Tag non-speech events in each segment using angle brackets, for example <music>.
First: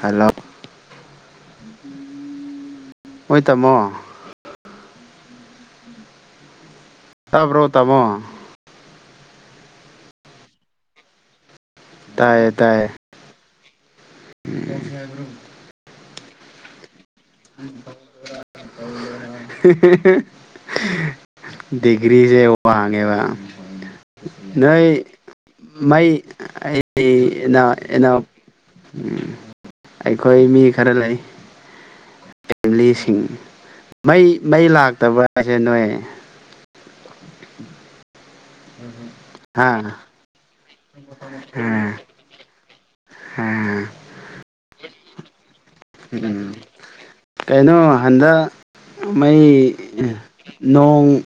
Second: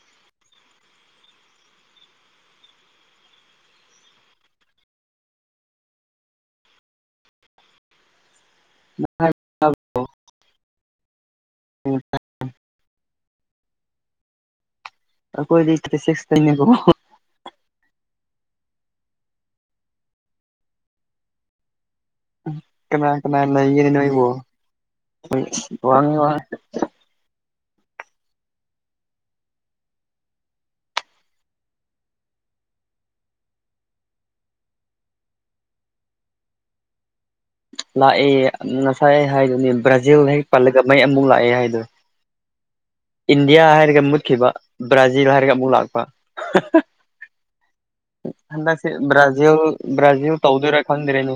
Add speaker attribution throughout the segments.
Speaker 1: Hello ꯍꯣꯏ ꯇꯥꯃꯣ ꯇꯕ꯭ꯔꯣ ꯇꯥꯃꯣ
Speaker 2: <inaudible>
Speaker 1: ꯇꯥꯏꯌꯦ ꯇꯥꯏꯌꯦ
Speaker 2: ꯀꯣꯏꯁꯇꯀꯣ <inaudible>
Speaker 1: ꯎꯝ <inaudible> <inaudible> ꯗꯤꯒ꯭ꯔꯤꯁꯦ
Speaker 2: ꯀꯅꯥ
Speaker 1: ꯋꯥꯡꯉꯦꯕ ꯅꯣꯏ
Speaker 2: ꯑꯩꯣꯏ ꯋꯥꯉ ꯋꯥ <inaudible>
Speaker 1: ꯑꯩꯅꯥ ꯑꯦꯩꯅ <inaudible> ꯎꯝ ꯑꯩꯈꯣꯏ ꯃꯤ ꯈꯔ ꯂꯩ ꯐꯦꯃꯤꯂꯤꯁꯤꯡ ꯃꯩ ꯃꯩ ꯂꯥꯛꯇꯕ꯭ꯔꯥ ꯍꯥꯏꯁꯦ ꯅꯣꯏ
Speaker 2: ꯂꯥꯛꯑꯦ ꯉꯁꯥꯏ
Speaker 1: ꯍꯥ
Speaker 2: ꯍꯥꯏꯗꯨꯅꯤ ꯕ꯭ꯔꯥꯖꯤꯜ ꯅꯦ ꯄꯜꯂꯒ ꯃꯩ ꯑꯃꯨꯛ ꯂꯥꯛꯑꯦ ꯍꯥꯏꯗꯣ
Speaker 1: ꯑꯥ
Speaker 2: ꯏꯟꯗꯤꯌꯥ
Speaker 1: ꯑꯥ
Speaker 2: ꯍꯥꯏꯔꯒ ꯃꯨꯠꯈꯤꯕ ꯕ꯭ꯔꯥꯖꯤꯜ ꯍꯥꯏꯔꯒ ꯑꯃꯨꯛ ꯂꯥꯛꯄ
Speaker 1: ꯎꯝ ꯀꯩꯅꯣ ꯍꯟꯗꯛ
Speaker 2: ꯍ ꯁꯤ
Speaker 1: ꯃꯩ
Speaker 2: ꯕ꯭ꯔꯥꯖꯤꯜ ꯭ꯔꯥꯖꯤꯜ ꯇꯧꯗꯨꯔ
Speaker 1: ꯅꯣꯡ
Speaker 2: ꯈꯗꯔꯦꯅ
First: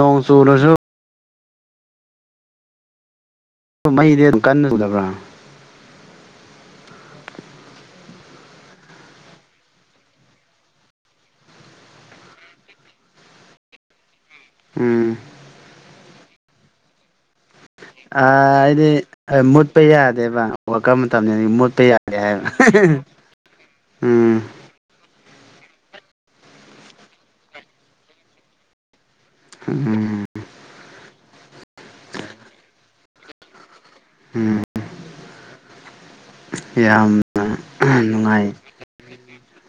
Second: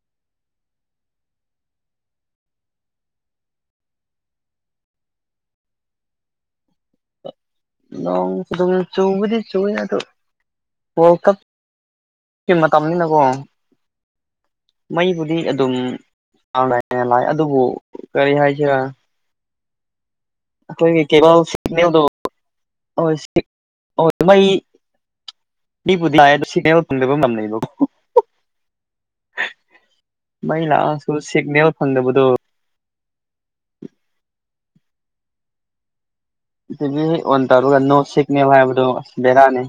Speaker 1: ꯅꯣꯡ ꯆꯨꯔꯁꯨ ꯃꯩꯁꯦ ꯀꯟꯅ ꯎꯗꯕ꯭ꯔꯥ
Speaker 2: ꯂꯣꯡ ꯆꯗꯤ ꯆꯔ ꯀꯞ ꯀ ꯃꯇꯝꯅꯤꯅꯀꯣ
Speaker 1: ꯎꯝ
Speaker 2: ꯃꯩꯕꯨꯗꯤ ꯑꯗꯨꯝ ꯉꯥꯜꯂꯛꯑ ꯂꯥꯛ ꯑꯗꯨꯕꯨ
Speaker 1: ꯑ
Speaker 2: ꯀꯔꯤ ꯍꯥꯏꯁꯤꯔꯥ
Speaker 1: ꯑꯩꯗꯤ ꯃꯨꯠꯄ ꯌꯥꯗꯦꯕ ꯋꯥꯀꯔ
Speaker 2: ꯑꯩꯈꯣꯏꯒꯤ
Speaker 1: ꯃꯇꯝꯅꯤ
Speaker 2: ꯀꯦꯕꯜ
Speaker 1: ꯑꯗꯨ ꯃꯣꯠꯄ
Speaker 2: ꯁꯤꯒꯅꯦꯜꯗꯣ
Speaker 1: ꯌꯥꯗꯦ ꯍꯥꯏꯕ
Speaker 2: ꯍꯣꯏ
Speaker 1: ꯎꯝ
Speaker 2: ꯕꯨꯕ <inaudible>
Speaker 1: ꯎꯝ
Speaker 2: ꯃꯩ ꯂꯥꯛꯑꯁꯨ ꯁꯤꯒꯅꯦꯜ ꯐꯪꯗꯕꯗꯣ
Speaker 1: ꯎꯝ
Speaker 2: ꯁꯤꯗꯤ ꯍꯦꯛ
Speaker 1: ꯌꯥꯝꯅ
Speaker 2: ꯑꯣꯟ ꯇꯧꯔꯒ ꯅꯣ ꯁꯤꯛꯅꯦꯕ
Speaker 1: ꯅꯨꯡꯉꯥꯏ
Speaker 2: ꯍꯥꯏꯕꯗꯣ ꯑꯁ ꯕꯦꯔꯥꯅꯤ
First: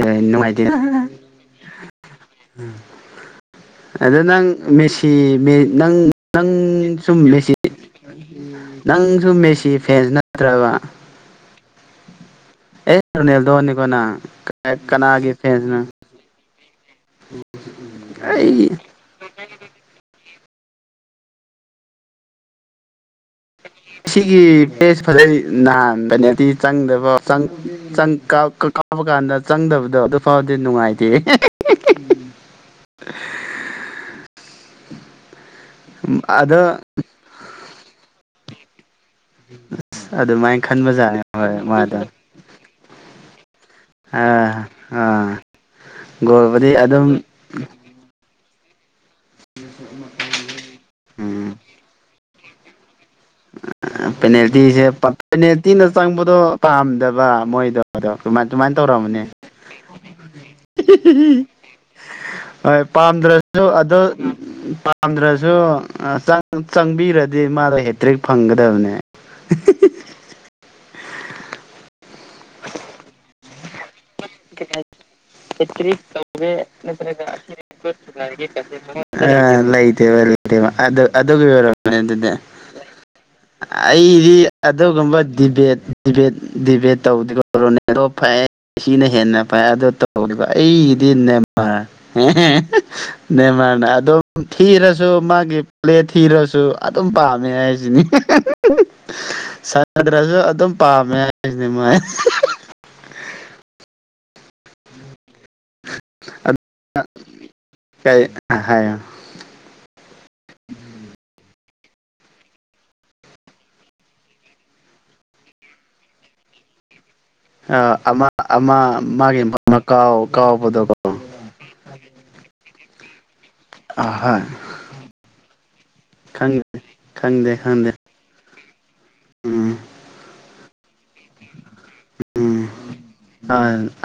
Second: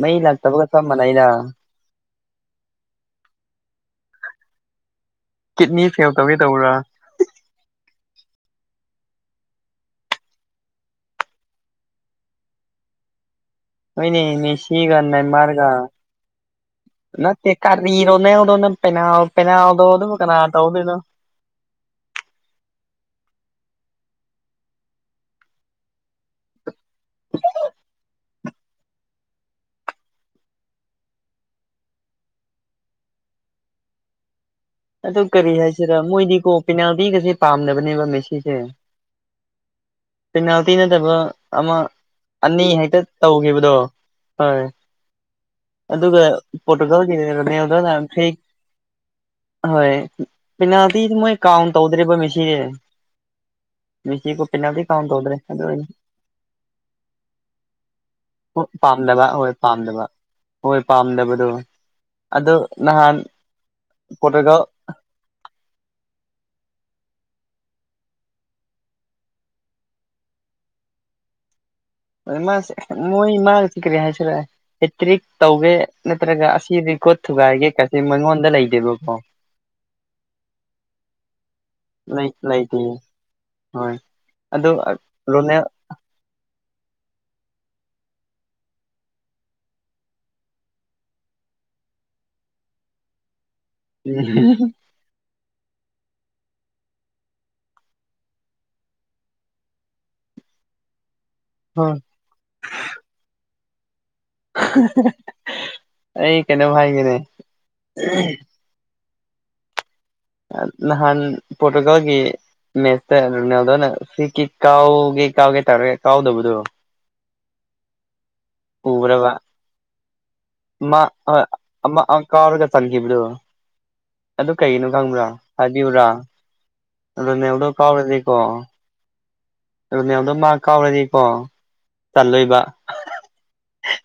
Speaker 2: ꯃꯩ
Speaker 1: ꯅꯨꯡꯉꯥꯏꯇꯦ
Speaker 2: ꯂꯥꯛꯇꯕꯒ ꯊꯝꯕꯅ ꯑꯩꯅ
Speaker 1: ꯑꯗ ꯅꯪꯦꯁꯤ
Speaker 2: ꯀꯤꯠꯅꯤ
Speaker 1: ꯅꯪ
Speaker 2: ꯐꯦꯜ ꯇꯧꯒꯦ
Speaker 1: ꯅꯪ
Speaker 2: ꯇꯧꯕ꯭ꯔꯥ
Speaker 1: ꯁꯨꯝ ꯃꯦꯁꯤ ꯅꯪ ꯁꯨꯝ ꯃꯦꯁꯤ ꯐꯦꯟꯖ ꯅꯠꯇ꯭ꯔꯕ ꯑꯦꯅꯤꯗꯣꯅꯤ
Speaker 2: ꯍꯣꯏꯅꯦ ꯃꯤ ꯁꯤꯒꯥꯟꯅ ꯃꯥꯔꯒ ꯅꯠꯇ ꯀꯔꯤꯔꯣꯅꯦ ꯑꯣꯗꯣ
Speaker 1: ꯑꯩ
Speaker 2: ꯄꯦꯅꯥ ꯄꯦꯅꯥꯗꯣ ꯑꯣ ꯑꯗꯨꯕꯨ ꯀꯅꯥ ꯇꯧꯗꯅꯣ
Speaker 1: ꯁꯤꯒꯤ ꯦꯁ ꯐꯖꯩ ꯅꯥꯍꯟꯕꯅꯦꯗꯤ ꯆꯪꯗꯕ <inaudible> ꯀꯥꯞꯄ ꯀꯥꯟꯗ ꯆꯪꯗꯕꯗꯣ ꯑꯗꯨꯐꯥꯎꯗꯤ ꯅꯨꯡꯉꯥꯏꯇꯦ <inaudible>
Speaker 2: <unintelligible> ꯑꯗꯨ ꯀꯔꯤ ꯍꯥꯏꯁꯤꯔ ꯃꯣꯏꯗꯤꯀꯣ
Speaker 1: ꯑꯗꯣ
Speaker 2: ꯄꯦꯅꯥꯜꯇꯤꯒꯁꯦ ꯄꯥꯝꯅꯕꯅꯦꯕ ꯃꯦꯁꯤꯁꯦ
Speaker 1: ꯑ ꯑꯗꯨꯃꯥꯏꯅ
Speaker 2: ꯄꯦꯅꯥꯜꯇꯤ ꯅꯠꯇꯕ
Speaker 1: ꯈꯟꯕꯖꯥꯠꯅꯦ ꯍꯣꯏ
Speaker 2: ꯑꯃ
Speaker 1: ꯃꯥꯗ
Speaker 2: ꯑꯅꯤ ꯍꯦꯛꯇ ꯇꯧꯈꯤꯕꯗꯣ ꯍꯣꯏ
Speaker 1: ꯑꯥ ꯑꯥ
Speaker 2: ꯑꯗꯨꯒ
Speaker 1: ꯒꯣꯜꯕꯨꯗꯤ ꯑꯗꯨꯝ
Speaker 2: ꯄꯣꯔꯇꯨꯒꯥꯜꯒꯤꯅꯦꯗꯅ ꯍꯣꯏ ꯄꯤꯅꯥꯜꯇꯤ ꯃꯣꯏ
Speaker 1: ꯎꯝ
Speaker 2: ꯀꯥꯎꯟ ꯇꯧꯗ꯭ꯔꯤꯕ ꯃꯦꯁꯤꯁꯦ ꯃꯦꯁꯤꯕꯨ ꯄꯦꯅꯥꯜꯇꯤ
Speaker 1: ꯄꯦꯅꯦꯜꯇꯤꯁꯦ
Speaker 2: ꯀꯥꯎꯟ ꯇꯧꯗ꯭ꯔꯦ ꯑꯗꯨ ꯑꯣꯏꯅ
Speaker 1: ꯄꯦꯅꯦꯜꯇꯤꯅ ꯆꯪꯕꯗꯣ ꯄꯥꯝꯗꯕ ꯃꯣꯏꯗꯣ ꯑꯗꯣ ꯑꯗꯨꯃꯥꯏ ꯑꯗꯨꯃꯥꯏꯅ ꯇꯧꯔꯝꯕꯅꯦ
Speaker 2: ꯄꯥꯝꯗꯕ ꯍꯣꯏ ꯄꯥꯝꯗꯕ ꯍꯣꯏ ꯄꯥꯝꯗꯕꯗꯣ ꯑꯗꯣ ꯅꯍꯥꯟ
Speaker 1: ꯍꯜꯂꯣ ꯑꯗꯣ
Speaker 2: ꯀꯣꯇꯒ
Speaker 1: ꯌꯥꯝꯝꯗ꯭ꯔꯁꯨ ꯆꯪꯕꯤꯔꯗꯤ ꯃꯥꯗꯣ ꯍꯦꯇ꯭ꯔꯤꯛ ꯐꯪꯒꯗꯕꯅꯦ
Speaker 2: ꯃꯥ ꯃꯣꯏ ꯃꯥ ꯆꯤꯀ꯭ꯔ ꯍꯥꯏ ꯍꯦꯇ꯭ꯔꯤꯛ ꯇꯧꯒꯦ
Speaker 1: ꯍꯦꯇ꯭ꯔꯤꯛ
Speaker 2: ꯅꯠꯇ꯭ꯔꯒ
Speaker 1: ꯇꯧꯒꯦ
Speaker 2: ꯑꯁꯤ ꯦꯀꯣꯔꯠ
Speaker 1: ꯅꯠꯇ꯭ꯔꯒ ꯑꯁꯤꯗꯤ
Speaker 2: ꯊꯨꯒꯥꯏꯒꯦ
Speaker 1: ꯒꯣꯜ
Speaker 2: ꯀꯁꯤ
Speaker 1: ꯊꯨꯒꯥꯏꯒꯦ
Speaker 2: ꯃꯉꯣꯟꯗ ꯂꯩꯒ
Speaker 1: ꯀꯥꯏꯁꯦ ꯑ ꯂꯩꯇꯦꯕ ꯂꯩꯇꯦꯕ ꯑꯗꯨ ꯑꯗꯨꯒꯤ ꯑꯣꯏꯔꯣꯅꯦ ꯑꯗꯨꯗꯤ
Speaker 2: ꯣ
Speaker 1: ꯑꯩꯗꯤ ꯑꯗꯨꯒꯨꯝꯕ
Speaker 2: ꯔꯣꯅꯦꯜ
Speaker 1: ꯗꯤꯕꯦꯠ ꯗꯤꯦꯠ ꯗꯤꯕꯦꯠ ꯇꯧꯣꯣ ꯀꯤꯅ ꯍꯦꯟꯅ ꯐꯥꯏ ꯑꯗꯣ ꯇꯧꯒ ꯑꯩꯒꯤꯗꯤ ꯅꯦꯃꯔ ꯅꯃꯔ ꯑꯗꯨꯝ ꯊꯔ ꯁꯨ ꯃꯥꯒꯤ ꯄ꯭ꯂꯦꯠ ꯊꯤꯔꯁꯨ ꯑꯗꯨꯝ ꯄꯥꯝꯃꯦ ꯍꯥꯏꯁꯤꯅꯤ ꯁꯅꯗ꯭ꯔꯁꯨ ꯑꯗꯨꯝ ꯄꯥꯝꯃꯦ ꯍꯥꯏꯁꯤꯅꯦ
Speaker 2: ꯍꯣꯏ
Speaker 1: ꯃꯥꯏ
Speaker 2: ꯑꯩ ꯀꯩꯅꯣꯚ ꯍꯥꯏꯒꯤꯅꯦ
Speaker 1: ꯁꯍꯌ
Speaker 2: ꯅꯍꯥꯟ ꯄꯣꯔꯇꯨꯒꯜꯒꯤ ꯃꯦꯠꯁꯇ ꯔꯣꯅꯥꯜꯗꯣꯅ ꯁꯤ ꯀ ꯀꯥꯎꯒꯦ ꯀꯥꯎꯒꯦ ꯇꯥꯔꯒꯦ ꯀꯥꯎꯗꯕꯗꯣ
Speaker 1: ꯑ ꯑꯃ ꯑꯃ
Speaker 2: ꯎꯕ꯭ꯔꯕ
Speaker 1: ꯃꯥꯒꯤ ꯃ ꯀꯥꯎ ꯀꯥꯎꯕꯗ
Speaker 2: ꯃꯥ ꯃꯥ ꯀꯔꯒ ꯆꯅꯤꯈꯤ ꯏꯕꯗꯨ
Speaker 1: ꯑꯍꯣꯏ
Speaker 2: ꯑꯗꯨ ꯀꯩꯒꯤꯅꯣ ꯈꯪꯕ꯭ꯔꯥ ꯍꯥꯏꯕꯤꯕꯨ꯭ꯔꯥ
Speaker 1: ꯈꯪ
Speaker 2: ꯑꯣ
Speaker 1: ꯈꯪꯗꯦ
Speaker 2: ꯅꯦꯜꯗꯣ
Speaker 1: ꯈꯪꯗꯦ
Speaker 2: ꯀꯥꯎꯔꯗꯤꯀꯣ
Speaker 1: ꯎꯝ
Speaker 2: ꯑꯗꯨ ꯃꯌꯥꯝꯗꯣ ꯃꯥ ꯀꯥꯎꯔꯗꯤꯀꯣ ꯆꯜꯂꯣꯏꯕ
Speaker 1: ꯎꯝ ꯑ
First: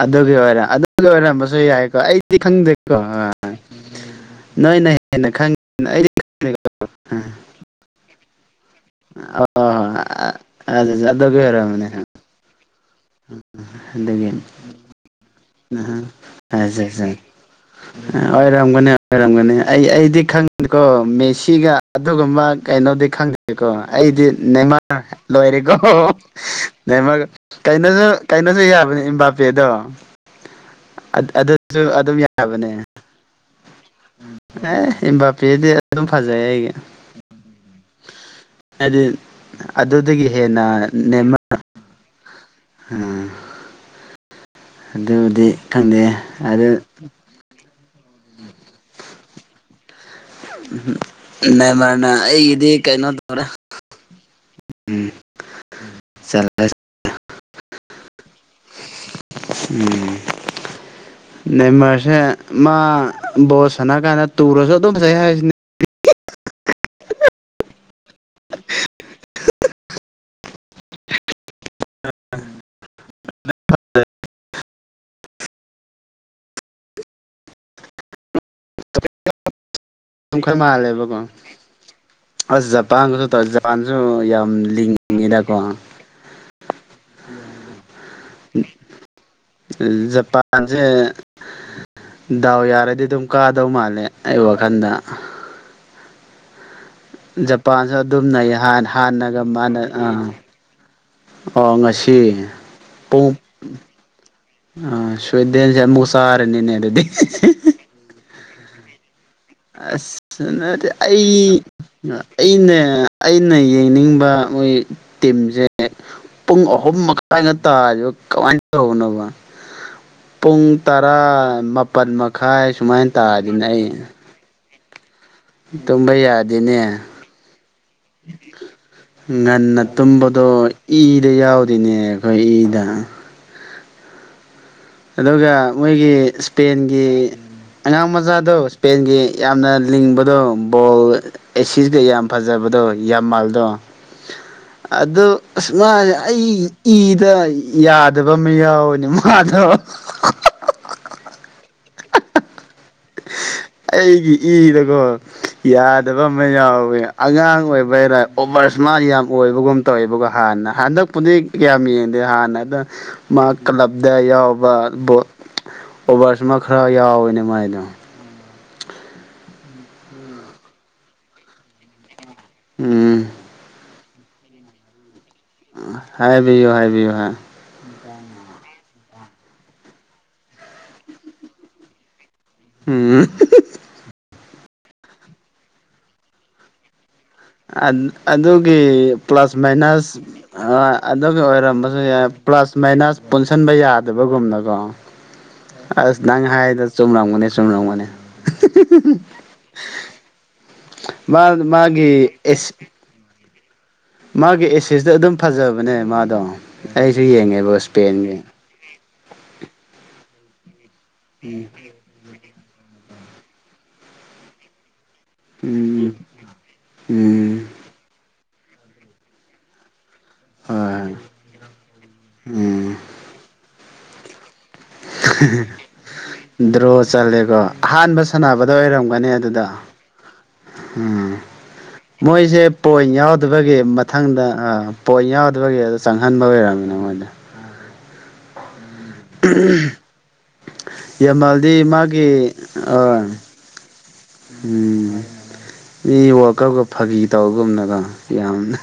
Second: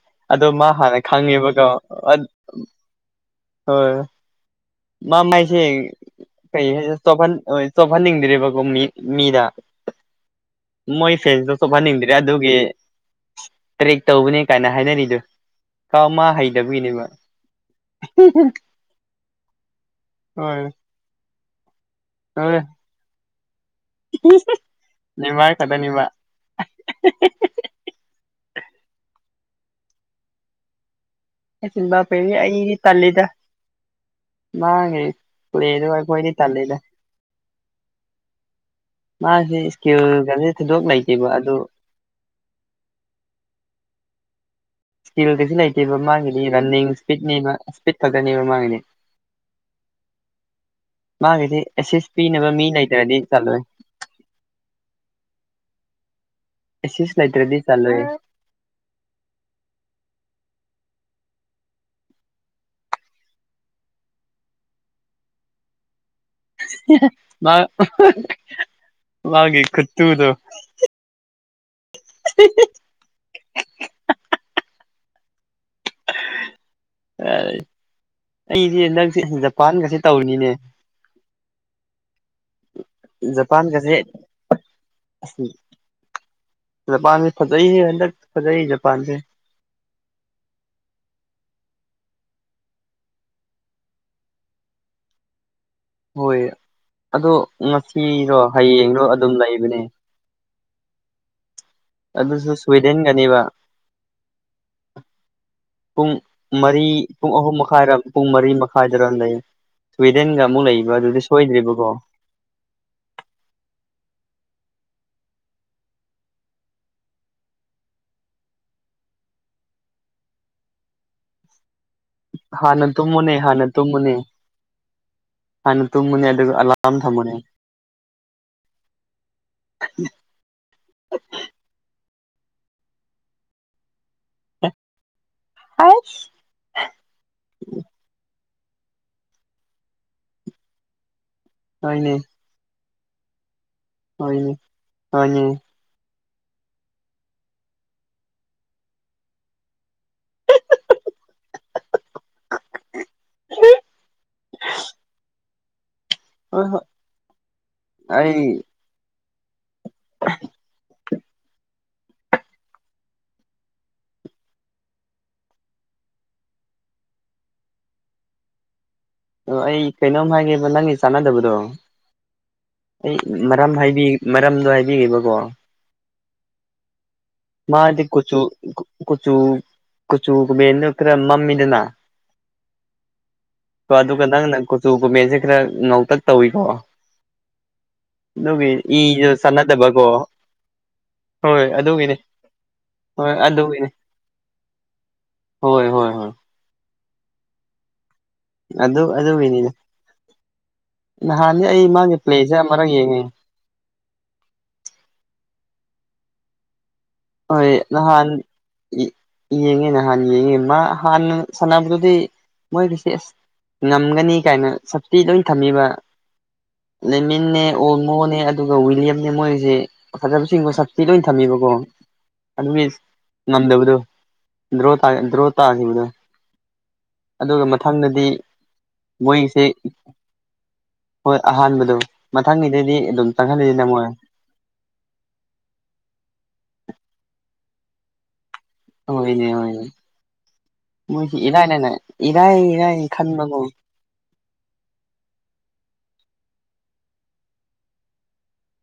Speaker 1: ꯑꯗꯨꯒꯤ
Speaker 2: ꯑꯗꯣ
Speaker 1: ꯑꯣꯏꯔꯦ
Speaker 2: ꯃꯥ ꯍꯥꯟꯅ
Speaker 1: ꯑꯗꯨꯒꯤ ꯑꯣꯏꯔꯝꯕꯁꯨ
Speaker 2: ꯈꯪꯉꯦꯕꯀꯣ
Speaker 1: ꯌꯥꯏꯀꯣ ꯑꯩꯗꯤ ꯈꯪꯗꯦꯀꯣ
Speaker 2: ꯍꯣꯏ
Speaker 1: ꯅꯣꯏꯅ
Speaker 2: ꯃ
Speaker 1: ꯍꯦꯟꯅ
Speaker 2: ꯃꯥꯏꯁꯦ
Speaker 1: ꯈꯪꯉꯤꯅ ꯑꯩꯗꯤ
Speaker 2: ꯀꯩ ꯆꯣꯍꯟꯅꯤꯡꯗ꯭꯭ꯔꯦꯕꯀꯣ ꯃꯤ ꯃꯤꯗ
Speaker 1: ꯑꯣ
Speaker 2: ꯃꯣꯏ
Speaker 1: ꯑꯗꯨꯒꯤ
Speaker 2: ꯐꯦꯗꯁꯨꯣ
Speaker 1: ꯑꯣꯏꯔꯝꯅꯦ
Speaker 2: ꯐꯅꯤꯗ ꯑꯗꯨꯒꯤ ꯇ꯭ꯔꯦꯛ ꯇꯧꯕꯅꯤ ꯀꯥꯏꯅ ꯍꯥꯏꯅꯔꯤꯗꯨ
Speaker 1: ꯎ ꯑꯣꯏꯔꯝꯒꯅꯦ ꯀꯔꯝꯒꯅꯤ ꯑꯩ ꯑꯩꯗꯤ
Speaker 2: ꯍꯣꯏ
Speaker 1: ꯈꯪꯉꯅꯤꯀꯣ ꯃꯦꯁꯤꯒ ꯑꯗꯨꯒꯨꯝꯕ
Speaker 2: ꯍꯣꯏ
Speaker 1: ꯀꯩꯅꯣꯗꯤ ꯈꯪꯗꯦꯀꯣ ꯑꯩꯗꯤ ꯅꯃ
Speaker 2: ꯅꯦꯃꯥꯔ
Speaker 1: ꯂꯣꯏꯔꯦꯀꯣ
Speaker 2: ꯈꯛꯇꯅꯦꯕ
Speaker 1: ꯅꯦꯝꯃ ꯀꯩꯅꯁꯨ ꯌꯥꯕꯅꯤ ꯏꯕꯥꯥꯄꯦꯗꯣ
Speaker 2: ꯑꯁ
Speaker 1: ꯑꯗꯨꯁꯨ ꯑꯗꯨꯝ
Speaker 2: ꯑꯦꯝꯕꯥꯄꯦꯗꯤ
Speaker 1: ꯌꯥꯕꯅꯦ
Speaker 2: ꯑꯩꯗꯤ ꯇꯜꯂꯤꯗ
Speaker 1: ꯑꯦ
Speaker 2: ꯃꯥꯒꯤ
Speaker 1: ꯑꯦꯕꯥꯝ ꯄꯦꯗꯤ
Speaker 2: ꯄ꯭ꯂꯦꯗꯣ
Speaker 1: ꯑꯗꯨꯝ
Speaker 2: ꯑꯩꯈꯣꯏꯗꯤ
Speaker 1: ꯐꯖꯩ ꯑꯩꯒꯤ꯫
Speaker 2: ꯇꯜꯂꯤꯗ
Speaker 1: ꯍꯥꯏꯗꯤ
Speaker 2: ꯃꯥꯁꯤ
Speaker 1: ꯑꯗꯨꯗꯒꯤ
Speaker 2: ꯏꯁꯀꯤꯜꯒꯁꯦ
Speaker 1: ꯍꯦꯟꯅ
Speaker 2: ꯊꯣꯏꯗꯣꯛ ꯂꯩꯇꯦꯕ
Speaker 1: ꯅꯦꯝ
Speaker 2: ꯑꯗꯨ
Speaker 1: ꯎꯝ꯫
Speaker 2: ꯏꯁꯀꯤꯜ ꯀꯩꯁꯨ ꯂꯩꯇꯦꯕ ꯃꯥꯥꯡꯒꯤꯗꯤ
Speaker 1: ꯑꯗꯨ
Speaker 2: ꯔꯟꯅꯤꯡ ꯏꯁꯄꯤꯠꯅꯤ ꯏꯁꯄꯤꯠ ꯈꯛꯇꯅꯦꯕ ꯃꯃꯥꯡꯒꯤꯗꯤ꯫ ꯑꯦꯁꯤꯁ
Speaker 1: ꯅꯦꯃꯔꯅ
Speaker 2: ꯄꯤꯅꯕ ꯃꯤ
Speaker 1: ꯑꯩꯒꯤꯗꯤ ꯀꯩꯅꯣ
Speaker 2: ꯂꯩꯇ꯭ꯔꯗꯤ
Speaker 1: ꯇꯧꯔꯦ꯫
Speaker 2: ꯆꯠꯂꯣꯏ
Speaker 1: ꯎꯝ ꯆꯂ꯫ <inaudible>
Speaker 2: ꯑꯦ ꯁꯤꯁ ꯂꯩꯇ꯭ꯔꯗꯤ ꯆꯜꯂꯣꯏꯌꯦ꯫
Speaker 1: ꯎꯝ꫰꫰ ꯅꯦꯃꯔꯁꯦ ꯃꯥ ꯕꯣꯁ ꯁꯥꯟꯅ ꯀꯥꯟꯗ ꯇꯨꯔꯁꯨ ꯑꯗꯨꯝ ꯐꯖꯩ ꯍꯥꯏꯁꯤꯅꯦ꯫
Speaker 2: ꯃꯥ ꯃꯥꯒꯤ ꯈꯨꯇꯨꯗꯨ꯫ <unintelligible> ꯑꯩꯗꯤ ꯅꯪꯁꯤ ꯖꯄꯥꯟꯒꯁꯤ
Speaker 1: ꯑꯗꯨꯝ ꯈꯔ ꯃꯥꯜꯂꯦꯕꯀꯣ꯫ ꯑꯁ ꯖꯄꯥꯟꯒꯁꯨ ꯇꯧ
Speaker 2: ꯖꯄꯥꯟꯒꯁꯦ
Speaker 1: ꯖꯄꯥꯟꯁꯨ ꯌꯥꯝ ꯂꯤꯡꯉꯤꯗꯀꯣ꯫
Speaker 2: ꯖꯄꯥꯟꯁꯤ ꯐꯖꯩ ꯍꯟꯗꯛ ꯐꯖꯩ ꯖꯄꯥꯟꯁꯦ꯫
Speaker 1: ꯖꯄꯥꯟꯁꯦ꯫ ꯗꯥꯎ ꯌꯥꯔꯗꯤ ꯑꯗꯨꯝ ꯀꯥꯗꯧ ꯃꯥꯜꯂꯦ ꯑꯩ ꯋꯥꯈꯟꯗ꯫
Speaker 2: ꯍꯣꯏ꯫ ꯑꯗꯣ
Speaker 1: ꯖꯄꯥꯟꯁꯨ
Speaker 2: ꯉꯁꯤꯔꯣ
Speaker 1: ꯑꯗꯨꯝꯅꯩ
Speaker 2: ꯍꯌꯦꯡꯔꯣ ꯑꯗꯨꯝ
Speaker 1: ꯍꯥꯟꯅꯒ ꯃꯥꯅ
Speaker 2: ꯂꯩꯕꯅꯦ
Speaker 1: ꯑꯥ ꯑꯣ ꯉꯁ ꯁꯤ
Speaker 2: ꯑꯗꯨꯁꯨ
Speaker 1: ꯄꯨꯡ꯫
Speaker 2: ꯁ꯭ꯋꯤꯗꯦꯟꯒꯅꯦꯕ
Speaker 1: ꯁꯨꯏꯗꯦꯟꯁꯤ ꯑꯃꯨꯛ
Speaker 2: ꯄꯨꯡ
Speaker 1: ꯆꯔꯥꯅꯤꯅꯦ
Speaker 2: ꯃꯔꯤ
Speaker 1: ꯑꯗꯨꯗꯤ꯫
Speaker 2: ꯄꯨꯡ ꯑꯍꯨꯝ ꯃꯈꯥꯏꯔ ꯄꯨꯡ ꯃꯔꯤ ꯃꯈꯥꯏꯗꯔ ꯂꯩ ꯁ꯭ꯋꯤꯗꯦꯟꯒ
Speaker 1: ꯑꯁ
Speaker 2: ꯑꯃꯨꯛ
Speaker 1: ꯅꯠꯇꯦ
Speaker 2: ꯂꯩꯕ ꯑꯗꯨꯗꯤ
Speaker 1: ꯑꯩ
Speaker 2: ꯁꯣꯏꯗ꯭ꯔꯤꯕꯀꯣ꯫
Speaker 1: ꯑꯩꯅ ꯑꯩꯅ ꯌꯦꯡꯅꯤꯡꯕ ꯃꯣꯏ ꯇꯤꯝꯁꯦ꯫ ꯄꯨꯡ ꯑꯍꯨꯝ ꯃꯈꯥꯏꯗ ꯇꯥꯔꯤꯕ ꯀꯃꯥꯏꯅ ꯇꯧꯕꯅꯣꯕ꯫ ꯄꯨꯡ ꯇꯔꯥ ꯃꯥꯄꯜ ꯃꯈꯥꯏ
Speaker 2: ꯍꯥꯟꯅ
Speaker 1: ꯁꯨꯃꯥꯏꯅ
Speaker 2: ꯇꯨꯝꯃꯨꯅꯦ
Speaker 1: ꯇꯥꯔꯗꯤ
Speaker 2: ꯍꯥꯟꯅ
Speaker 1: ꯅꯥꯛꯏ꯫
Speaker 2: ꯇꯨꯝꯃꯨꯅꯦ ꯍꯥꯟꯅ
Speaker 1: ꯇꯨꯝꯕ
Speaker 2: ꯇꯨꯝꯃꯨꯅꯦ ꯑꯗꯨꯒ
Speaker 1: ꯌꯥꯗꯦꯅꯦ
Speaker 2: ꯑꯂꯥꯔꯝ ꯊꯝꯃꯨꯅꯦ
Speaker 1: ꯉꯟꯅ ꯇꯨꯝꯕ꯫ ꯑꯗꯣ ꯏꯗ ꯌꯥꯎꯗꯦꯅꯦ ꯑꯩꯈꯣꯏ ꯏꯗ꯫ ꯑꯗꯨꯒ ꯃꯣꯏꯒꯤ꯫
Speaker 2: ꯑꯁ
Speaker 1: ꯏꯁꯄꯦꯟꯒꯤ ꯑꯉꯥꯡ ꯃꯆꯥꯗꯣ ꯏꯁꯄꯦꯟꯒꯤ ꯌꯥꯝꯅ ꯂꯤꯡꯕꯗꯣ ꯕꯣꯜ꯫ ꯑꯦꯁꯤꯁꯒ
Speaker 2: ꯍꯣꯏꯅꯦ
Speaker 1: ꯌꯥꯝ ꯐꯖꯕꯗꯣ ꯌꯥꯝ ꯃꯥꯜꯗꯣ
Speaker 2: ꯍꯣꯏꯅꯦ
Speaker 1: ꯑꯗꯨ꯫
Speaker 2: ꯍꯣꯏꯅꯦ
Speaker 1: ꯃꯥꯁꯦ ꯑꯩ ꯏꯗ ꯌꯥꯗꯕ ꯑꯃ ꯌꯥꯎꯋꯦꯅꯦ ꯃꯥꯗꯣ꯫ ꯑꯩꯒꯤ ꯏꯗꯒꯣ꯫ ꯌꯥꯗꯕ ꯑꯃ
Speaker 2: ꯍꯣꯏ ꯍꯣꯏ
Speaker 1: ꯌꯥꯎꯋꯦ ꯑꯉꯥꯡ ꯑꯣꯏꯕꯩꯔ
Speaker 2: ꯑꯩ
Speaker 1: ꯑꯣꯕꯔꯏꯁꯃꯔꯠ ꯌꯥꯝ ꯑꯣꯏꯕꯒꯨꯝ꯫ ꯇꯧꯋꯦꯕꯀꯣ ꯍꯥꯟꯅ ꯍꯟꯗꯛꯄꯨꯗꯤ ꯀꯌꯥꯝ ꯌꯦꯡ ꯍꯥꯟꯅ ꯑꯗꯣ ꯃꯥ ꯀ꯭ꯂꯞꯇ ꯌꯥꯎꯕ ꯕꯣꯜ ꯑꯣꯕꯔꯏꯁꯃꯥꯔ ꯈꯔ ꯌꯥꯎꯋꯤꯅꯦ ꯃꯥꯏꯗꯣ꯫
Speaker 2: ꯑꯣ ꯑꯩ ꯀꯩꯅꯣꯝ ꯍꯥꯏꯒꯦꯕ ꯅꯪꯒꯤ ꯆꯥꯟꯅꯗꯕꯗꯣ꯫ ꯑꯩ
Speaker 1: ꯎꯝ
Speaker 2: ꯃꯔꯝ ꯍꯥꯏꯕꯤꯒꯦ ꯃꯔꯝꯗꯣ ꯍꯥꯏꯕꯤꯈꯤꯕꯀꯣ꯫
Speaker 1: ꯍꯥꯏꯕꯤꯌꯨ ꯍꯥꯏꯕꯤꯌꯨ ꯍꯥꯏ꯫
Speaker 2: ꯃꯥꯗꯤ ꯀꯨꯆꯨ ꯀꯨꯆꯨ꯫ ꯀꯆꯨ ꯀꯨꯃꯦꯟꯗꯣ ꯈꯔ ꯃꯥꯝꯃꯤꯗꯅ
Speaker 1: ꯎꯝ꯫
Speaker 2: ꯍꯣ ꯑꯗꯨꯒ ꯅꯪꯅ ꯀꯨꯆꯨ ꯀꯨꯃꯦꯟꯁꯦ ꯈꯔ ꯉꯧꯇꯛ ꯇꯧꯏꯀꯣ꯫
Speaker 1: ꯑꯗꯨꯒꯤ
Speaker 2: ꯏꯗꯣ
Speaker 1: ꯄ꯭ꯂꯁ
Speaker 2: ꯆꯥꯟꯅꯗꯕꯀꯣ
Speaker 1: ꯃꯥꯏꯅꯁ ꯑꯗꯨꯒꯤ
Speaker 2: ꯍꯣꯏ
Speaker 1: ꯑꯣꯏꯔꯝꯕꯁꯨ
Speaker 2: ꯑꯗꯨꯒꯤꯅꯤ
Speaker 1: ꯌꯥꯏ꯫ ꯄ꯭ꯂꯁ ꯃꯥꯏꯅꯁ
Speaker 2: ꯍꯣꯏ
Speaker 1: ꯄꯨꯟꯁꯤꯟꯕ
Speaker 2: ꯑꯗꯨꯒꯤꯅꯤ
Speaker 1: ꯌꯥꯗꯕꯒꯨꯝꯅꯀꯣ꯫
Speaker 2: ꯍꯣꯏ ꯍꯣꯏ
Speaker 1: ꯑꯁ
Speaker 2: ꯍꯣꯏ
Speaker 1: ꯅꯪ ꯍꯥꯏꯔꯤꯗꯣ ꯆꯨꯝꯂꯝꯒꯅꯤ ꯆꯨꯝꯂꯝꯒꯅꯤ꯫
Speaker 2: ꯑꯗꯨ ꯑꯗꯨꯒꯤꯅꯤꯅꯦ
Speaker 1: ꯃꯥ
Speaker 2: ꯅꯍꯥꯟꯗꯤ ꯑꯩ ꯃꯥꯒꯤ ꯄ꯭ꯂꯦꯁꯦ
Speaker 1: ꯑꯦꯁ
Speaker 2: ꯑꯃꯛ ꯌꯦꯡꯉꯤ꯫
Speaker 1: ꯃꯥꯒꯤ ꯑꯦꯁꯤꯁꯇꯣ ꯑꯗꯨꯝ ꯐꯖꯕꯅꯦ ꯃꯥꯗꯣ ꯑꯩꯁꯨ
Speaker 2: ꯍꯣꯏ
Speaker 1: ꯌꯦꯡꯉꯦꯕ
Speaker 2: ꯅꯍꯥꯟ
Speaker 1: ꯏꯁꯄꯦꯟꯒꯤ꯫
Speaker 2: ꯌꯦꯡꯉꯦ ꯍꯥꯟ ꯌꯦꯡꯉꯦ ꯃꯥ ꯍꯥꯟꯅ ꯁꯥꯟꯅꯕꯗꯨꯗꯤ꯫ ꯃꯣꯏꯗꯤ ꯁꯦꯁ ꯉꯝꯒꯅꯤ ꯀꯥꯏꯅ꯫ ꯐꯤ ꯂꯣꯏ ꯊꯝꯃꯤꯕ
Speaker 1: ꯎꯝ ꯎꯝ
Speaker 2: ꯂꯃꯤꯟꯅ
Speaker 1: ꯎꯝ
Speaker 2: ꯑꯣꯃꯣꯅꯦ ꯑꯗꯨꯒ ꯋꯤꯂꯤꯌꯝꯅꯦ ꯃꯣꯏꯁꯦ ꯐꯖꯕꯁꯤꯡꯒꯣ ꯁꯛꯄꯤ
Speaker 1: ꯍꯣꯏ
Speaker 2: ꯂꯣꯏ ꯊꯝꯃꯤꯕꯀꯣ ꯑꯗꯨꯒꯤ
Speaker 1: ꯎꯝ
Speaker 2: ꯉꯝꯗꯕꯗꯣ ꯗ꯭ꯔꯣ ꯗ꯭ꯔꯣ ꯇꯥꯈꯤꯕꯗꯣ
Speaker 1: ꯗ꯭ꯔꯣ ꯆꯜꯂꯦꯀꯣ
Speaker 2: ꯑꯗꯨꯒ
Speaker 1: ꯑꯍꯥꯟꯕ
Speaker 2: ꯃꯊꯪꯗꯗꯤ
Speaker 1: ꯁꯥꯟꯅꯕꯗ ꯑꯣꯏꯔꯝꯒꯅꯤ
Speaker 2: ꯃꯣꯏꯒꯤꯁꯦ
Speaker 1: ꯑꯗꯨꯗ ꯎꯝ
Speaker 2: ꯍꯣꯏ ꯑꯍꯥꯟꯕꯗꯣ
Speaker 1: ꯃꯣꯏꯁꯦ
Speaker 2: ꯃꯊꯪꯒꯤꯗꯗꯤ
Speaker 1: ꯄꯣꯏꯟ
Speaker 2: ꯑꯗꯨꯝ
Speaker 1: ꯌꯥꯎꯗꯕꯒꯤ
Speaker 2: ꯆꯪꯍꯜꯂꯤꯗꯅ ꯃꯣꯏ
Speaker 1: ꯃꯊꯪꯗ ꯑ ꯄꯣꯏꯟ ꯌꯥꯎꯗꯕꯒꯤ ꯑꯗꯣ ꯆꯪꯍꯟꯕ ꯑꯣꯏꯔꯕꯝꯃꯤꯅ ꯃꯣꯏꯗ
Speaker 2: ꯍꯣꯏꯅꯦ ꯍꯣꯏꯅꯦ ꯃꯣꯏꯁꯤ ꯏꯔꯥꯏ
Speaker 1: ꯌꯥꯝꯃꯜꯗꯤ
Speaker 2: ꯂꯥꯏꯅ
Speaker 1: ꯃꯥꯒꯤ
Speaker 2: ꯏꯔꯥꯏ ꯏꯔꯥꯏ
Speaker 1: ꯑ
Speaker 2: ꯈꯟꯕꯒꯣ
Speaker 1: ꯎꯝ ꯃꯤ ꯋꯥꯋꯀꯞꯀ ꯐꯥꯒꯤ ꯇꯧꯒꯨꯝꯅꯀꯣ ꯌꯥꯝꯅ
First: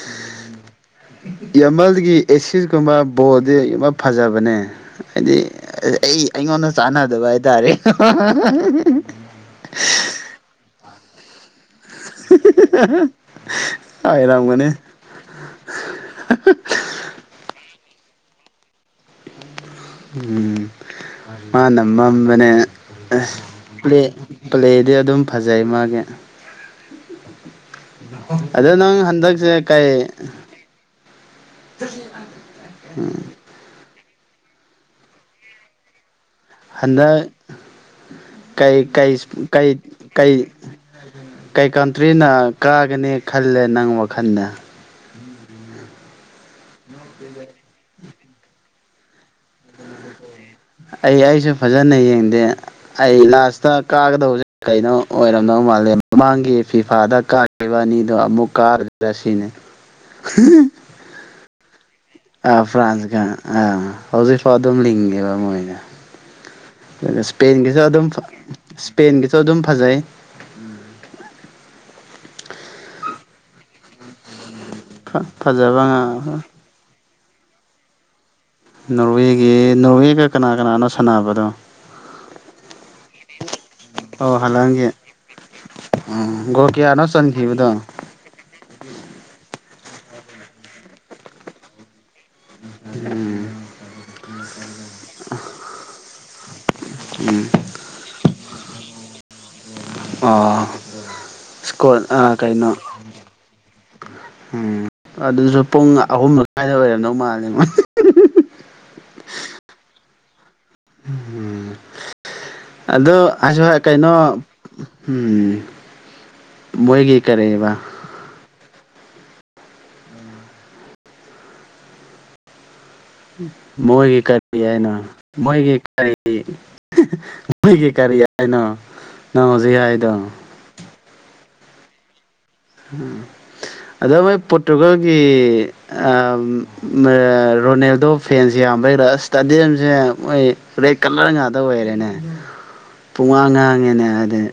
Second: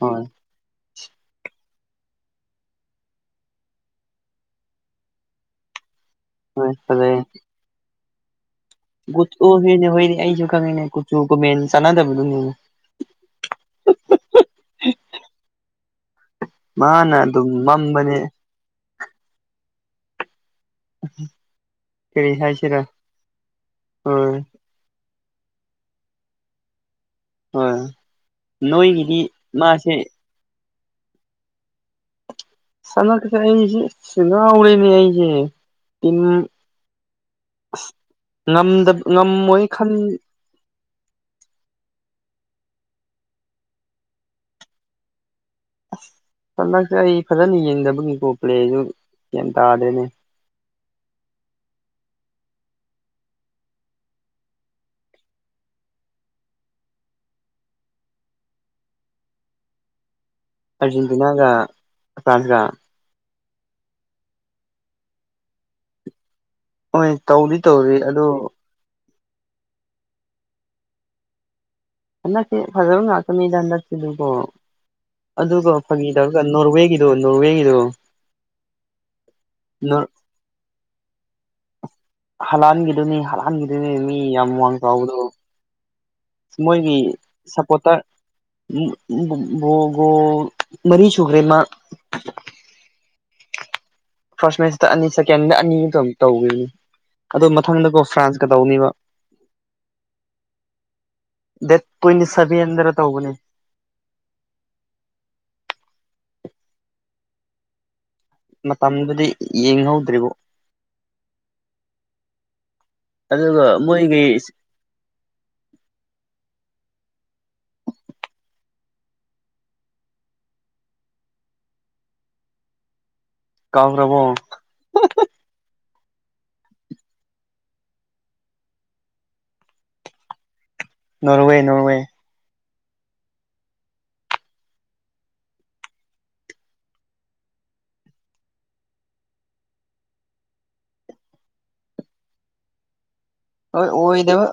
Speaker 2: ꯍꯣꯏ
Speaker 1: ꯌꯥꯝꯃꯜꯒꯤ ꯑꯦꯁꯤꯁꯀꯨꯝꯕ ꯕꯣꯗꯤ ꯌꯥꯝ ꯐꯖꯕꯅꯦ ꯍꯥꯏꯗꯤ ꯑꯩ ꯑꯩꯉꯣꯟꯗ
Speaker 2: ꯍꯣꯏ ꯐꯖꯩ
Speaker 1: ꯆꯥꯟꯅꯗꯕ ꯍꯥꯏꯇꯥꯔꯦ
Speaker 2: ꯑꯣ ꯍꯣꯏꯅꯦ ꯍꯣꯏꯅꯦ ꯑꯩꯁꯨ ꯈꯪꯉꯤꯅꯦ ꯀꯨꯆꯨ ꯀꯣꯃꯦꯟ ꯆꯥꯟꯅꯗꯕꯗꯨꯅꯦ
Speaker 1: ꯍꯥꯏꯔꯝꯒꯅꯦ
Speaker 2: ꯃꯥꯅ ꯑꯗꯨꯝ ꯃꯝꯕꯅꯦ
Speaker 1: ꯎꯝ ꯃꯥ ꯅꯝꯕ
Speaker 2: ꯀꯔꯤ
Speaker 1: ꯃꯅꯦ
Speaker 2: ꯍꯥꯏꯁꯤꯔꯥ ꯍꯣꯏ
Speaker 1: ꯄ꯭ꯂꯦꯗꯤ ꯑꯗꯨꯝ ꯐꯖꯩ ꯃꯥꯒꯤ
Speaker 2: ꯍꯣꯏ
Speaker 1: ꯑꯗ ꯅꯪ
Speaker 2: ꯅꯣꯏꯒꯤꯗꯤ
Speaker 1: ꯍꯟꯗꯛꯁ ꯀꯥꯏ
Speaker 2: ꯃꯥꯁꯦ
Speaker 1: ꯑꯗꯨ
Speaker 2: ꯁꯅꯁꯦ ꯑꯩꯁꯦ ꯁꯨꯅꯥ ꯍꯧꯥꯎꯔꯦꯅꯦ ꯑꯩꯁꯦ ꯇꯤꯟ
Speaker 1: ꯍꯟꯗꯛ ꯀꯩ
Speaker 2: ꯉꯝꯗꯕ
Speaker 1: ꯀꯩ
Speaker 2: ꯉꯝꯃꯣꯏ ꯈꯟ
Speaker 1: ꯀꯩ ꯀꯩ ꯀꯟꯇ꯭ꯔꯤꯅ ꯀꯥꯒꯅꯤ ꯈꯜꯂꯦ ꯅꯪ ꯋꯥꯈꯜꯅꯦ
Speaker 2: ꯑꯁ ꯁꯟꯗꯛꯁꯦ ꯑꯩ ꯐꯖꯅ ꯌꯦꯡꯗꯕꯒꯤꯀꯣ ꯄ꯭ꯂꯦꯁꯨ ꯒ꯭ ꯇꯥꯗꯦꯅꯦ
Speaker 1: ꯑꯩ ꯑꯩꯁꯨ ꯐꯖꯅ ꯌꯦꯡꯗꯦ ꯑꯩ ꯂꯥꯁꯇ ꯀꯥꯒꯗꯕꯁꯦ ꯀꯩꯅꯣ ꯑꯣꯏꯔꯝ ꯃꯥꯜꯂꯦ ꯃꯃꯥꯡꯒꯤ ꯐꯤꯐꯥꯗ ꯀꯅꯤꯗꯣ ꯑꯃꯃꯨꯛꯀꯥꯗ ꯔꯁꯤꯅꯦ
Speaker 2: ꯑꯥꯔꯖꯦꯟꯇꯤꯅꯥꯒ ꯐ꯭ꯔꯥꯟꯁꯀ
Speaker 1: ꯑꯥ ꯐ꯭ꯔꯥꯟꯁꯀ ꯑꯥ ꯍꯧꯖꯤꯛ ꯐꯥꯎ ꯑꯗꯨꯝ ꯂꯤꯡꯉꯦꯕ ꯃꯣꯏꯅ
Speaker 2: ꯍꯣꯏ
Speaker 1: ꯑꯗꯨꯒ
Speaker 2: ꯇꯧꯗꯤ
Speaker 1: ꯏꯁꯄꯦꯟꯒꯤꯁꯨ
Speaker 2: ꯇꯧꯔꯤ
Speaker 1: ꯑꯗꯨꯝ
Speaker 2: ꯑꯗꯣ
Speaker 1: ꯏꯁꯄꯦꯟꯒꯤꯁꯨ ꯑꯗꯨꯝ ꯐꯖꯩ
Speaker 2: ꯍꯟꯗꯛꯁꯦ ꯐꯖꯕ ꯉꯥꯛꯇꯅꯤꯗ ꯍꯟꯗꯛꯁꯤꯗꯨꯀꯣ ꯑꯗꯨꯒ
Speaker 1: ꯐꯖꯕ
Speaker 2: ꯐꯥꯒꯤꯗꯕꯒ ꯅꯣꯔꯋꯦꯒꯤ ꯅꯣ ꯍꯦꯒꯗ
Speaker 1: ꯅꯣꯔꯋꯦꯒꯤ ꯅꯣꯔꯋꯦꯒ ꯀꯅꯥ ꯀꯅꯥꯅꯣ ꯁꯥꯟꯅꯕꯗꯣ
Speaker 2: ꯍꯂꯥꯟꯈꯤꯗꯨꯅꯤ ꯍꯂꯥꯟꯈꯤꯗꯨꯅꯤ ꯃꯤ ꯌꯥꯝ ꯃꯃꯡ ꯆꯥꯎꯕꯗꯣ
Speaker 1: ꯑꯣ ꯀꯌꯥꯅ ꯆ ꯊꯕꯨꯗꯣ
Speaker 2: ꯎꯣꯒꯣ ꯃꯔꯤ ꯁꯨꯒ꯭ꯔꯦꯃ
Speaker 1: ꯎꯝ
Speaker 2: ꯐꯥꯔꯁ ꯃꯦꯠꯁꯇ ꯑꯅꯤ ꯁꯦꯀꯦꯟꯗ ꯑꯅꯤꯇ ꯇꯧꯅꯤ
Speaker 1: ꯎꯝ
Speaker 2: ꯑꯗꯨꯗꯣ ꯃꯊꯪꯗꯀꯣ ꯐ꯭ꯔꯥꯟꯁꯀ ꯇꯧꯅꯤꯕ
Speaker 1: ꯑ
Speaker 2: ꯗꯦꯠ ꯇ꯭ꯋꯦꯟꯇꯤ ꯁꯚꯦꯟꯗꯅ ꯇꯧꯕꯅꯦ
Speaker 1: ꯎꯝ ꯑꯗꯨꯁꯨ ꯄꯨꯡ ꯑꯍꯨꯝ ꯑꯗꯨꯏꯗ ꯑꯣꯏꯔꯝꯗꯧ ꯃꯥꯜꯂꯦ ꯃꯣꯏ
Speaker 2: ꯃꯇꯝꯗꯨꯗꯤ ꯌꯦꯡꯍꯧꯗ꯭ꯔꯤꯕꯣ
Speaker 1: ꯑꯗꯨꯣ
Speaker 2: ꯑꯗꯨꯒ ꯃꯣꯏꯒꯤ
Speaker 1: ꯀꯩꯅꯣ ꯎꯝ ꯃꯣꯏꯒꯤ ꯀꯔꯛꯑꯕ ꯃꯣꯏꯒꯤ
Speaker 2: ꯀꯥꯎꯈ꯭ꯔꯕꯣ
Speaker 1: ꯀꯔꯤ ꯍꯥꯏꯅꯣ ꯃꯣꯏꯒꯤ ꯀꯔꯤ ꯃꯣꯏꯒꯤ ꯀꯔꯤ ꯍꯥꯏꯅꯣ ꯅꯪ ꯍꯧꯖꯤꯛ ꯍꯥꯏꯗꯣ
Speaker 2: ꯅꯣꯔꯋꯦ ꯅꯣꯔꯋꯦ
Speaker 1: ꯑꯗ ꯃꯣꯏ ꯄꯣꯔꯇꯨꯒꯜꯒꯤ ꯔꯣꯅꯦꯜꯗꯣ ꯐꯦꯟꯁ ꯌꯥꯝꯕꯩꯔꯥ ꯏꯁꯇꯥꯗꯤꯌꯝꯁꯦ ꯃꯣꯏ ꯑꯗꯩ ꯀꯂꯔ ꯉꯥꯗ ꯑꯣꯏꯔꯦꯅꯦ
Speaker 2: <inaudible>
Speaker 1: ꯇꯣꯉꯥꯡꯟꯅ
Speaker 2: ꯍꯣꯏ ꯑꯣꯏꯗꯕ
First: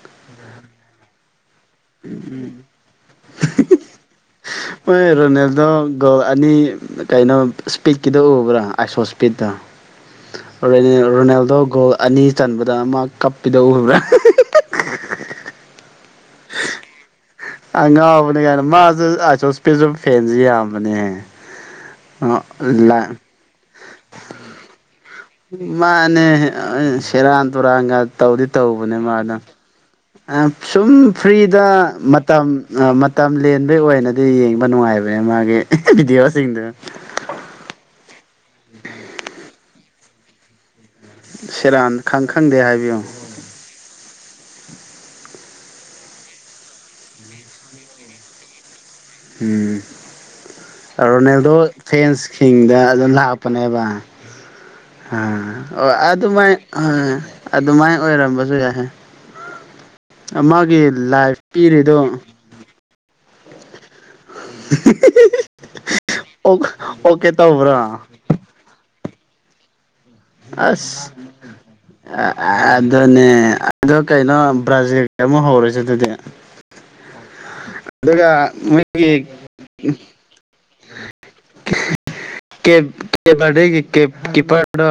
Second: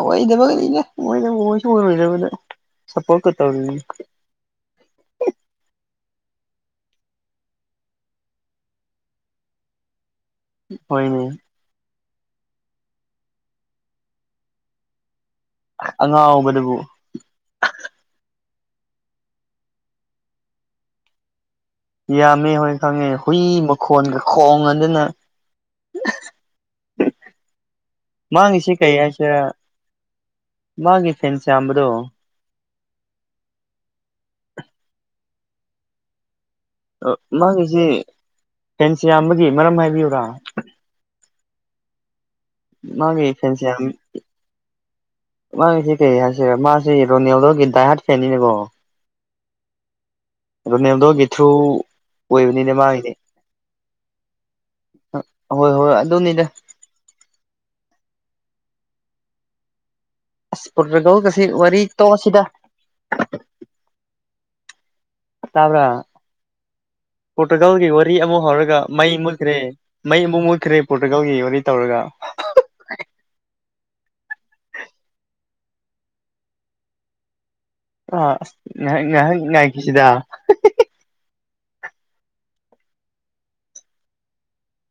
Speaker 2: ꯑꯣꯏꯗꯕꯅꯤꯗ ꯑꯣꯏꯗꯕ ꯑꯣꯏꯁꯨ ꯑꯣꯏꯔꯣꯏꯗꯕꯗ ꯁꯄꯣꯔꯠꯀꯥ ꯇꯧꯔꯤꯌꯦ
Speaker 1: ꯍꯣꯏ ꯔꯣꯅꯥꯜꯗꯣ ꯒꯣꯜ ꯑꯅꯤ ꯀꯩꯅꯣ ꯏꯁꯄꯤꯛꯀꯤꯗꯣ ꯎꯕ꯭ꯔꯥ ꯑꯥꯏꯁꯣ ꯏꯁꯄꯤꯛꯇ
Speaker 2: <inaudible>
Speaker 1: ꯔꯣꯅꯥꯜꯗꯣ ꯒꯣꯜ ꯑꯅꯤ ꯆꯟꯕꯗ ꯃꯥ ꯀꯞꯄꯤꯗꯣ ꯎꯕ꯭ꯔꯥ
Speaker 2: ꯑꯉꯥꯎꯕꯗꯨꯕꯨ
Speaker 1: ꯑ ꯉꯥꯎꯕꯅꯦ ꯀꯥꯏꯅ ꯃꯥꯁꯨ ꯑꯥꯏꯁꯣꯁꯄꯤꯁꯨ ꯐꯦꯟꯁꯦ ꯌꯥꯝꯕꯅꯦꯍꯦ ꯑ
Speaker 2: ꯌꯥꯝꯃꯦ ꯍꯣꯏ ꯈꯪꯉꯦ
Speaker 1: ꯂꯥꯏ
Speaker 2: ꯍꯨꯏ ꯃꯈꯣꯟꯒ ꯈꯣꯡꯉꯗꯅ
Speaker 1: ꯃꯥꯅꯦ ꯁꯦꯔꯥꯟ ꯇꯨꯔꯥꯟꯒ ꯇꯧꯗꯤ
Speaker 2: ꯃꯥꯒꯤꯁꯤ ꯀꯩ
Speaker 1: ꯇꯧꯕꯅꯦ ꯃꯥꯅ
Speaker 2: ꯍꯥꯏꯁꯤꯔꯥ
Speaker 1: ꯑꯥ ꯁꯨꯝ
Speaker 2: ꯃꯥꯒꯤ ꯐꯦꯟꯁ
Speaker 1: ꯐ꯭ꯔꯤꯗ
Speaker 2: ꯌꯥꯝꯕꯗꯣ
Speaker 1: ꯃꯇꯝ ꯑꯥ ꯃꯇꯝ ꯂꯦꯟꯕꯩ ꯑꯣꯏꯅꯗꯤ ꯌꯦꯡꯕ ꯅꯨꯡꯉꯥꯏꯕꯅꯦ ꯃꯥꯒꯤ ꯚꯤꯗꯤꯑꯣꯁꯤꯡꯗꯨ
Speaker 2: ꯃꯥꯒꯤꯁꯦ ꯐꯦꯟꯁ ꯌꯥꯝꯕꯒꯤ ꯃꯔꯝ ꯍꯥꯏꯕꯤꯌꯨꯨꯔꯥ
Speaker 1: ꯁꯦꯔꯥꯟ ꯈꯪ ꯈꯪꯗꯦ ꯍꯥꯏꯕꯤꯌꯨ
Speaker 2: ꯃꯥꯒꯤ ꯐꯦꯟꯁ ꯌꯥꯝꯕꯒꯤ ꯃꯥꯒꯤꯁꯤ ꯀꯔꯤ ꯍꯥꯏꯁꯤꯔꯦ ꯃꯥꯁꯤ ꯔꯣꯅꯦꯜꯗꯣꯒꯤ ꯗꯥꯢ ꯍꯥꯠ ꯐꯦꯟꯅꯤꯅꯦꯕꯣ
Speaker 1: ꯎꯝ
Speaker 2: ꯔꯣꯅꯦꯜꯗꯣꯒꯤ ꯊ꯭ꯔꯨ
Speaker 1: ꯔꯣꯅꯦꯜꯗꯣ
Speaker 2: ꯑꯣꯏꯕꯅꯤꯅ
Speaker 1: ꯐꯦꯟꯁꯁꯤꯡꯗ
Speaker 2: ꯃꯥꯒꯤꯗꯤ
Speaker 1: ꯑꯗꯨꯝ ꯂꯥꯛꯄꯅꯦꯕ ꯥ
Speaker 2: ꯍꯣꯏ ꯍꯣꯏ
Speaker 1: ꯑꯣꯢ
Speaker 2: ꯑꯗꯨꯅꯤꯗ
Speaker 1: ꯑꯗꯨꯃꯥꯏꯅ ꯑ ꯑꯗꯨꯃꯥꯏꯅ ꯑꯣꯏꯔꯝꯕꯁꯨ ꯌꯥꯏꯍꯦ
Speaker 2: ꯑꯁ
Speaker 1: ꯃꯥꯒꯤ ꯂꯥꯏꯐ
Speaker 2: ꯄꯣꯔꯇꯨꯒꯜꯒꯁꯤ ꯋꯥꯔꯤ
Speaker 1: ꯄꯤꯔꯤꯗꯨ
Speaker 2: ꯇꯣꯛꯑꯁꯤꯗ
Speaker 1: <unintelligible>
Speaker 2: ꯇꯥꯕ꯭ꯔꯥ
Speaker 1: ꯑꯣ ꯑꯣꯀꯦ ꯇꯧꯕ꯭ꯔꯣ
Speaker 2: ꯄꯣꯔꯇꯨꯒꯜꯒꯤ ꯋꯥꯔꯤ ꯑꯃꯨꯛ ꯍꯧꯔꯒ ꯃꯩ ꯃꯨꯠꯈ꯭ꯔꯦ ꯃꯩ ꯑꯃꯨꯛ ꯃꯨꯠꯈ꯭ꯔꯦ ꯄꯣꯔꯇꯨꯒꯥꯜꯒꯤ ꯋꯥꯔꯤ ꯇꯧꯔꯒ
Speaker 1: ꯑ ꯑꯗꯨꯅꯦ ꯑꯗꯣ ꯀꯩꯅꯣ ꯕ꯭ꯔꯥꯖꯤꯜꯒꯤ ꯑꯃꯨꯛ ꯍꯧꯔꯁꯦ ꯑꯗꯨꯗꯤ
Speaker 2: ꯑ
Speaker 1: ꯑꯗꯨꯒ
Speaker 2: ꯑꯁ ꯉꯥꯏꯍꯥꯛ
Speaker 1: ꯃꯣꯏꯒꯤ
Speaker 2: ꯉꯥꯏꯍꯥꯛ ꯉꯥꯏꯈꯤꯁꯤꯗ
Speaker 1: ꯀꯦꯞ ꯀꯦꯞꯕꯔꯗꯦꯒꯤ ꯀꯤ ꯀꯤꯄꯔ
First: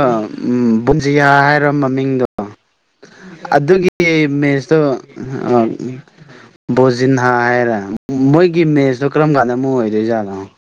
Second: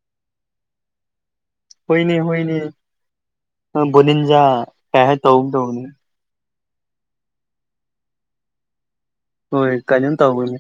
Speaker 1: ꯕꯨꯛꯖꯤꯌꯥ ꯍꯥꯏ ꯕ꯭ꯔ
Speaker 2: ꯍꯣꯏꯅꯦ
Speaker 1: ꯃꯃꯤꯡꯗꯣ
Speaker 2: ꯍꯣꯏꯅꯦ
Speaker 1: ꯑꯗꯨꯒꯤ
Speaker 2: ꯕꯣꯅꯤꯟꯖꯥ
Speaker 1: ꯃꯦꯁꯇꯣ
Speaker 2: ꯀꯩ ꯍꯥꯏ ꯇꯧꯒꯨꯝ
Speaker 1: ꯑꯥ
Speaker 2: ꯇꯧꯕꯅꯤ
Speaker 1: ꯕꯣꯖꯤꯟꯍꯥ ꯍꯥꯏꯔ ꯃꯣꯏꯒꯤ ꯃꯦꯠꯁꯇꯣ ꯀꯔꯝ ꯀꯥꯟꯗ ꯑꯃꯨꯛ
Speaker 2: ꯍꯣꯏ ꯀꯩꯅꯣꯝ
Speaker 1: ꯑꯣꯏꯗꯣꯏꯖꯥꯠꯅꯣ
Speaker 2: ꯇꯧꯕꯅꯤ